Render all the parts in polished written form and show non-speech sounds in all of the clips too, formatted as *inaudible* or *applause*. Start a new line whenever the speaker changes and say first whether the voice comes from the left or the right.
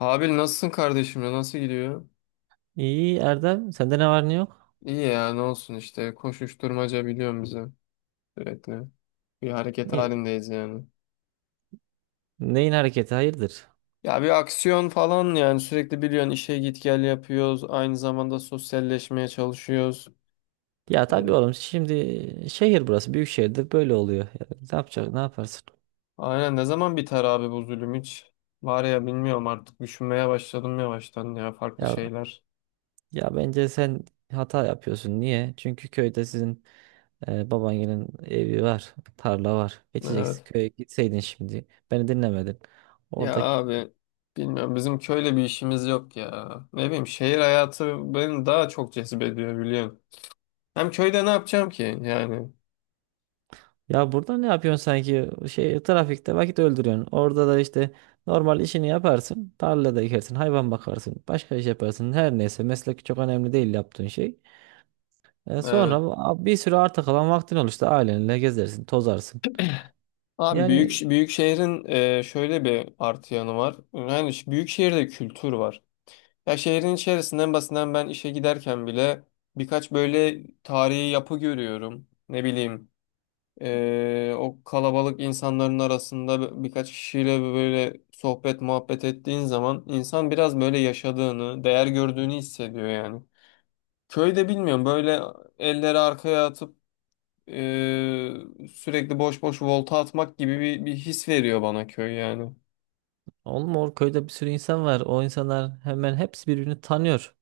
left: Abi nasılsın kardeşim ya? Nasıl gidiyor?
right: İyi Erdem, sende ne var ne yok?
left: İyi ya ne olsun işte koşuşturmaca biliyorum bizi sürekli. Bir hareket
right: İyi.
left: halindeyiz yani.
right: Neyin hareketi hayırdır?
left: Ya bir aksiyon falan yani sürekli biliyorsun işe git gel yapıyoruz. Aynı zamanda sosyalleşmeye çalışıyoruz.
right: Ya tabii
left: Ee,
right: oğlum şimdi şehir burası büyük şehirde böyle oluyor. Ya, ne yapacak ne yaparsın?
left: Aynen ne zaman biter abi bu zulüm hiç? Var ya bilmiyorum artık düşünmeye başladım yavaştan ya farklı
right: Ya
left: şeyler.
right: ya bence sen hata yapıyorsun. Niye? Çünkü köyde sizin babaannenin evi var, tarla var. Geçeceksin
left: Evet.
right: köye gitseydin şimdi. Beni dinlemedin.
left: Ya
right: Orada.
left: abi bilmiyorum bizim köyle bir işimiz yok ya. Ne bileyim şehir hayatı beni daha çok cezbediyor biliyorsun. Hem köyde ne yapacağım ki yani?
right: Ya burada ne yapıyorsun sanki? Şey trafikte vakit öldürüyorsun. Orada da işte normal işini yaparsın. Tarlada ekersin, hayvan bakarsın, başka iş yaparsın. Her neyse meslek çok önemli değil yaptığın şey.
left: Evet.
right: Sonra bir sürü arta kalan vaktin olur işte ailenle gezersin, tozarsın.
left: Abi büyük
right: Yani
left: büyük şehrin şöyle bir artı yanı var. Yani büyük şehirde kültür var. Ya şehrin içerisinden basından ben işe giderken bile birkaç böyle tarihi yapı görüyorum. Ne bileyim o kalabalık insanların arasında birkaç kişiyle böyle sohbet muhabbet ettiğin zaman insan biraz böyle yaşadığını, değer gördüğünü hissediyor yani. Köyde bilmiyorum böyle elleri arkaya atıp Ee, sürekli boş boş volta atmak gibi bir his veriyor bana köy yani.
right: oğlum o köyde bir sürü insan var. O insanlar hemen hepsi birbirini tanıyor.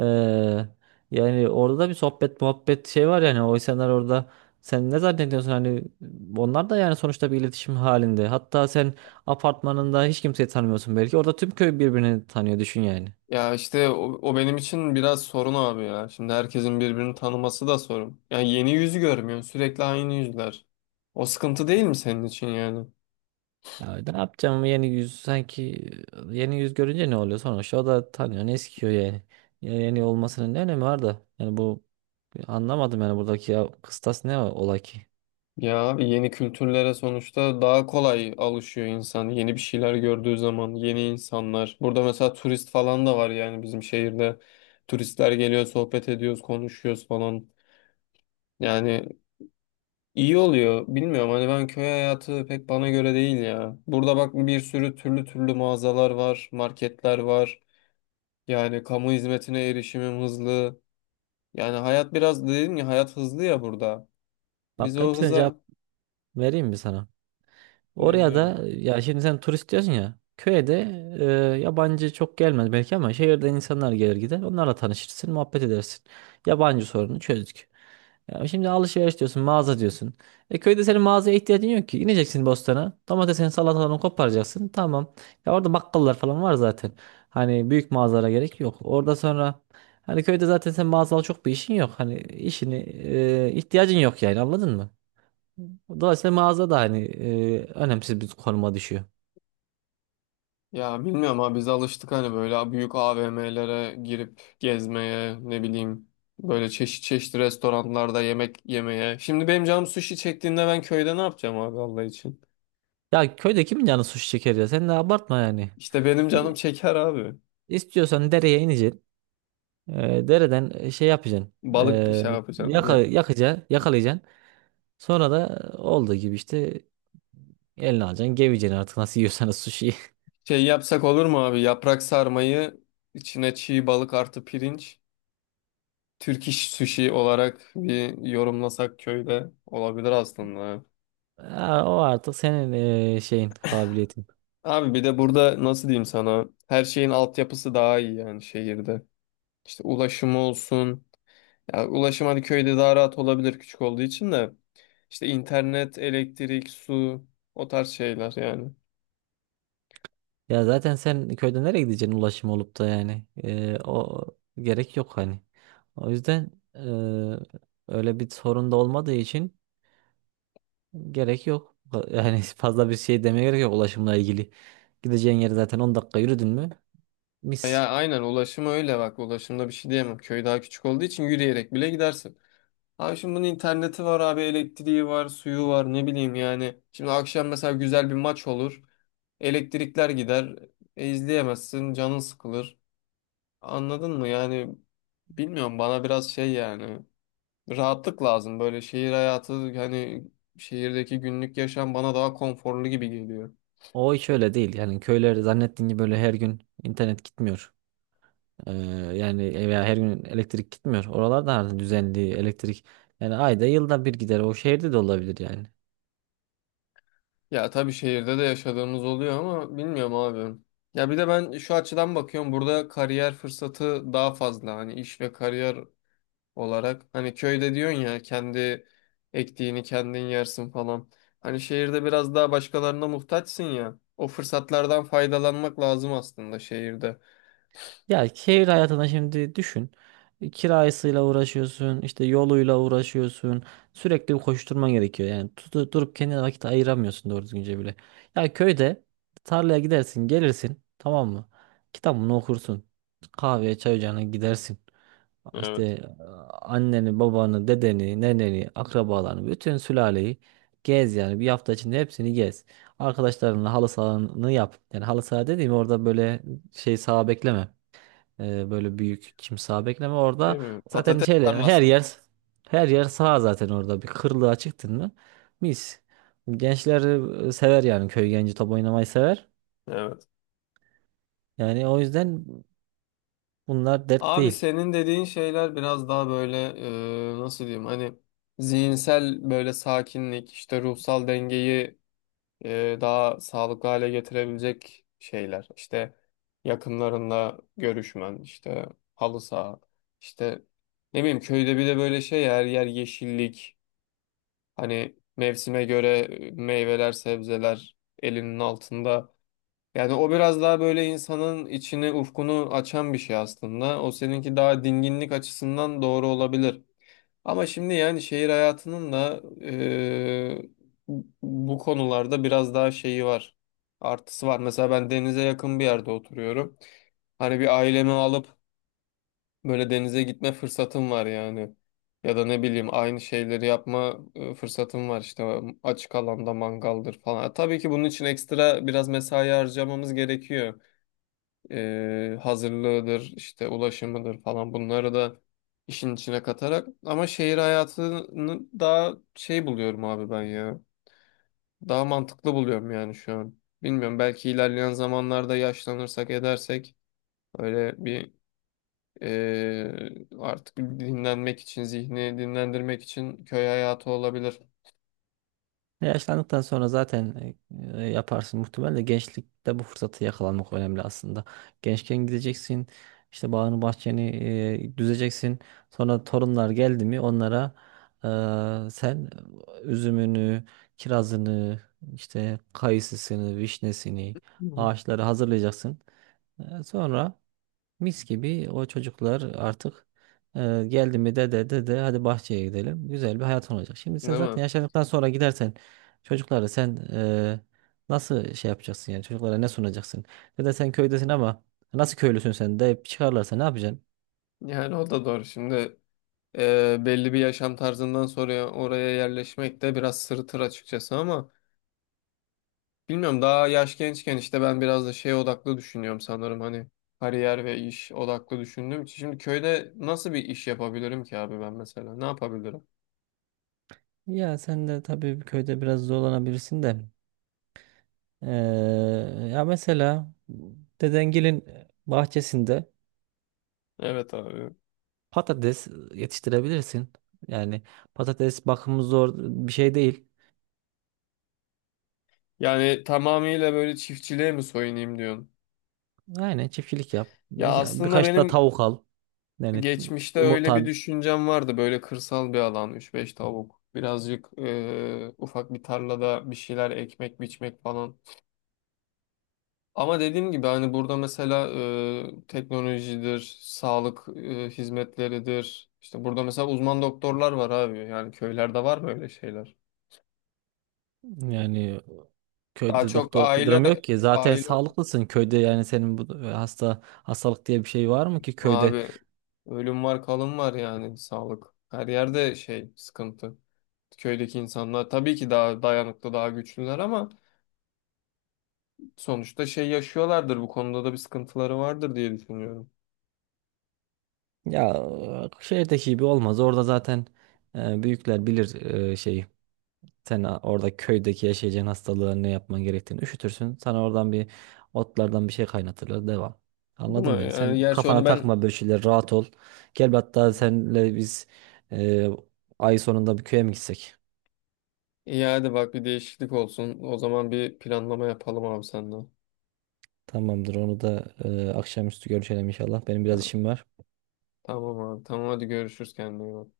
right: Ee, Yani orada da bir sohbet muhabbet şey var yani. O insanlar orada sen ne zannediyorsun hani onlar da yani sonuçta bir iletişim halinde. Hatta sen apartmanında hiç kimseyi tanımıyorsun belki. Orada tüm köy birbirini tanıyor düşün yani.
left: Ya işte o benim için biraz sorun abi ya. Şimdi herkesin birbirini tanıması da sorun. Yani yeni yüzü görmüyorsun. Sürekli aynı yüzler. O sıkıntı değil mi senin için yani?
right: Ya ne yapacağım yeni yüz sanki yeni yüz görünce ne oluyor sonuçta o da tanıyor ne eskiyor yani. Ya yeni olmasının ne önemi var da yani bu anlamadım yani buradaki ya, kıstas ne ola ki?
left: Ya abi yeni kültürlere sonuçta daha kolay alışıyor insan. Yeni bir şeyler gördüğü zaman yeni insanlar. Burada mesela turist falan da var yani bizim şehirde. Turistler geliyor, sohbet ediyoruz, konuşuyoruz falan. Yani İyi oluyor. Bilmiyorum hani ben köy hayatı pek bana göre değil ya. Burada bak bir sürü türlü türlü mağazalar var, marketler var. Yani kamu hizmetine erişimim hızlı. Yani hayat biraz dedim ya hayat hızlı ya burada. Biz
right: Bak
left: o
right: hepsine cevap
left: hıza
right: vereyim mi sana? Oraya
left: dinliyorum.
right: da ya şimdi sen turist diyorsun ya. Köye de yabancı çok gelmez belki ama şehirden insanlar gelir gider. Onlarla tanışırsın, muhabbet edersin. Yabancı sorunu çözdük. Ya şimdi alışveriş diyorsun, mağaza diyorsun. E köyde senin mağazaya ihtiyacın yok ki. İneceksin bostana. Domatesini, salatalarını koparacaksın. Tamam. Ya orada bakkallar falan var zaten. Hani büyük mağazalara gerek yok. Orada sonra hani köyde zaten sen mağazal çok bir işin yok. Hani işini ihtiyacın yok yani anladın mı? Dolayısıyla mağaza da hani önemsiz bir konuma düşüyor.
left: Ya bilmiyorum abi biz alıştık hani böyle büyük AVM'lere girip gezmeye ne bileyim böyle çeşit çeşit restoranlarda yemek yemeye. Şimdi benim canım sushi çektiğinde ben köyde ne yapacağım abi Allah için?
right: Ya köyde kimin canı sushi çeker ya? Sen de abartma yani.
left: İşte benim
right: E,
left: canım çeker abi.
right: İstiyorsan dereye ineceksin. Dereden şey yapacaksın.
left: Balık
right: E,
left: şey yapacağım. Ya-
right: Yakalayacaksın. Sonra da olduğu gibi işte eline alacaksın. Geveceksin artık nasıl yiyorsanız sushi'yi. *laughs*
left: Şey yapsak olur mu abi? Yaprak sarmayı içine çiğ balık artı pirinç. Türk iş sushi olarak bir yorumlasak köyde olabilir aslında.
right: Ha, o artık senin şeyin, kabiliyetin.
left: Abi bir de burada nasıl diyeyim sana? Her şeyin altyapısı daha iyi yani şehirde. İşte ulaşımı olsun. Ya ulaşım hadi köyde daha rahat olabilir küçük olduğu için de. İşte internet, elektrik, su o tarz şeyler yani.
right: Ya zaten sen köyde nereye gideceksin ulaşım olup da yani. O gerek yok hani. O yüzden öyle bir sorun da olmadığı için gerek yok. Yani *laughs* fazla bir şey demeye gerek yok ulaşımla ilgili. Gideceğin yer zaten 10 dakika yürüdün mü? Mis.
left: Ya aynen ulaşım öyle bak ulaşımda bir şey diyemem. Köy daha küçük olduğu için yürüyerek bile gidersin. Abi şimdi bunun interneti var abi elektriği var suyu var ne bileyim yani. Şimdi akşam mesela güzel bir maç olur. Elektrikler gider. İzleyemezsin canın sıkılır. Anladın mı yani bilmiyorum bana biraz şey yani. Rahatlık lazım böyle şehir hayatı hani şehirdeki günlük yaşam bana daha konforlu gibi geliyor.
right: O hiç öyle değil. Yani köyler zannettiğin gibi böyle her gün internet gitmiyor. Ee, Yani veya her gün elektrik gitmiyor. Oralarda artık düzenli elektrik. Yani ayda yılda bir gider. O şehirde de olabilir yani.
left: Ya tabii şehirde de yaşadığımız oluyor ama bilmiyorum abi. Ya bir de ben şu açıdan bakıyorum burada kariyer fırsatı daha fazla hani iş ve kariyer olarak. Hani köyde diyorsun ya kendi ektiğini kendin yersin falan. Hani şehirde biraz daha başkalarına muhtaçsın ya. O fırsatlardan faydalanmak lazım aslında şehirde.
right: Ya şehir hayatına şimdi düşün. Kirasıyla uğraşıyorsun, işte yoluyla uğraşıyorsun. Sürekli bir koşturman gerekiyor. Yani durup kendine vakit ayıramıyorsun doğru düzgünce bile. Ya köyde tarlaya gidersin, gelirsin, tamam mı? Kitabını okursun. Kahveye, çay ocağına gidersin. İşte
left: Evet.
right: anneni, babanı, dedeni, neneni, akrabalarını, bütün sülaleyi gez yani. Bir hafta içinde hepsini gez. Arkadaşlarınla halı sahanı yap. Yani halı saha dediğim orada böyle şey saha bekleme. Böyle büyük kimsa bekleme orada.
left: Değil mi?
right: Zaten
left: Patates
right: şeyle her
left: tarlasında.
right: yer her yer sağ zaten orada. Bir kırlığa çıktın mı? Mis. Gençler sever yani köy genci top oynamayı sever.
left: Evet.
right: Yani o yüzden bunlar dert
left: Abi
right: değil.
left: senin dediğin şeyler biraz daha böyle nasıl diyeyim hani zihinsel böyle sakinlik işte ruhsal dengeyi daha sağlıklı hale getirebilecek şeyler. İşte yakınlarınla görüşmen, işte halı saha, işte ne bileyim köyde bir de böyle şey ya, her yer yeşillik. Hani mevsime göre meyveler, sebzeler elinin altında. Yani o biraz daha böyle insanın içini, ufkunu açan bir şey aslında. O seninki daha dinginlik açısından doğru olabilir. Ama şimdi yani şehir hayatının da bu konularda biraz daha şeyi var. Artısı var. Mesela ben denize yakın bir yerde oturuyorum. Hani bir ailemi alıp böyle denize gitme fırsatım var yani. Ya da ne bileyim aynı şeyleri yapma fırsatım var işte açık alanda mangaldır falan. Tabii ki bunun için ekstra biraz mesai harcamamız gerekiyor hazırlığıdır, işte ulaşımıdır falan bunları da işin içine katarak. Ama şehir hayatını daha şey buluyorum abi ben ya. Daha mantıklı buluyorum yani şu an. Bilmiyorum belki ilerleyen zamanlarda yaşlanırsak edersek öyle bir artık dinlenmek için, zihni dinlendirmek için köy hayatı olabilir.
right: Yaşlandıktan sonra zaten yaparsın muhtemelen de gençlikte bu fırsatı yakalamak önemli aslında. Gençken gideceksin işte bağını bahçeni düzeceksin. Sonra torunlar geldi mi onlara sen üzümünü, kirazını, işte kayısısını, vişnesini,
left: Hı hı.
right: ağaçları hazırlayacaksın. Sonra mis gibi o çocuklar artık geldi mi dede dede hadi bahçeye gidelim. Güzel bir hayat olacak. Şimdi sen
left: Değil mi?
right: zaten yaşlandıktan sonra gidersen çocuklara sen nasıl şey yapacaksın yani çocuklara ne sunacaksın? Dede sen köydesin ama nasıl köylüsün sen deyip çıkarlarsa ne yapacaksın?
left: Yani o da doğru. Şimdi belli bir yaşam tarzından sonra oraya yerleşmek de biraz sırıtır açıkçası ama bilmiyorum daha yaş gençken işte ben biraz da şey odaklı düşünüyorum sanırım hani kariyer ve iş odaklı düşündüğüm için. Şimdi köyde nasıl bir iş yapabilirim ki abi ben mesela ne yapabilirim?
right: Ya sen de tabii köyde biraz zorlanabilirsin de. E, Ya mesela dedengilin bahçesinde
left: Evet abi.
right: patates yetiştirebilirsin. Yani patates bakımı zor bir şey değil.
left: Yani tamamıyla böyle çiftçiliğe mi soyunayım diyorsun?
right: Aynen çiftçilik yap.
left: Ya aslında
right: Birkaç da
left: benim
right: tavuk al. Yani
left: geçmişte öyle bir
right: yumurtan
left: düşüncem vardı böyle kırsal bir alan üç beş tavuk birazcık ufak bir tarlada bir şeyler ekmek biçmek falan. Ama dediğim gibi hani burada mesela teknolojidir, sağlık hizmetleridir. İşte burada mesela uzman doktorlar var abi. Yani köylerde var böyle şeyler.
right: yani
left: Daha
right: köyde
left: çok
right: doktorluk bir durum
left: aile
right: yok ki. Zaten
left: aile
right: sağlıklısın köyde yani senin bu hasta hastalık diye bir şey var mı ki köyde?
left: abi ölüm var, kalım var yani sağlık. Her yerde şey sıkıntı. Köydeki insanlar tabii ki daha dayanıklı, daha güçlüler ama sonuçta şey yaşıyorlardır. Bu konuda da bir sıkıntıları vardır diye düşünüyorum.
right: Ya şehirdeki gibi olmaz. Orada zaten büyükler bilir şeyi. Sen orada köydeki yaşayacağın hastalığın ne yapman gerektiğini üşütürsün. Sana oradan bir otlardan bir şey kaynatırlar. Devam.
left: Değil mi?
right: Anladın beni. Sen
left: Yani gerçi onu
right: kafana
left: ben
right: takma böyle şeyler. Rahat ol. Gel bir hatta senle biz e, ay sonunda bir köye mi gitsek?
left: İyi hadi bak bir değişiklik olsun. O zaman bir planlama yapalım abi senden.
right: Tamamdır. Onu da akşamüstü görüşelim inşallah. Benim biraz
left: Tamam,
right: işim var.
left: tamam abi. Tamam hadi görüşürüz kendine iyi bak.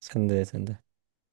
right: Sen de sen de.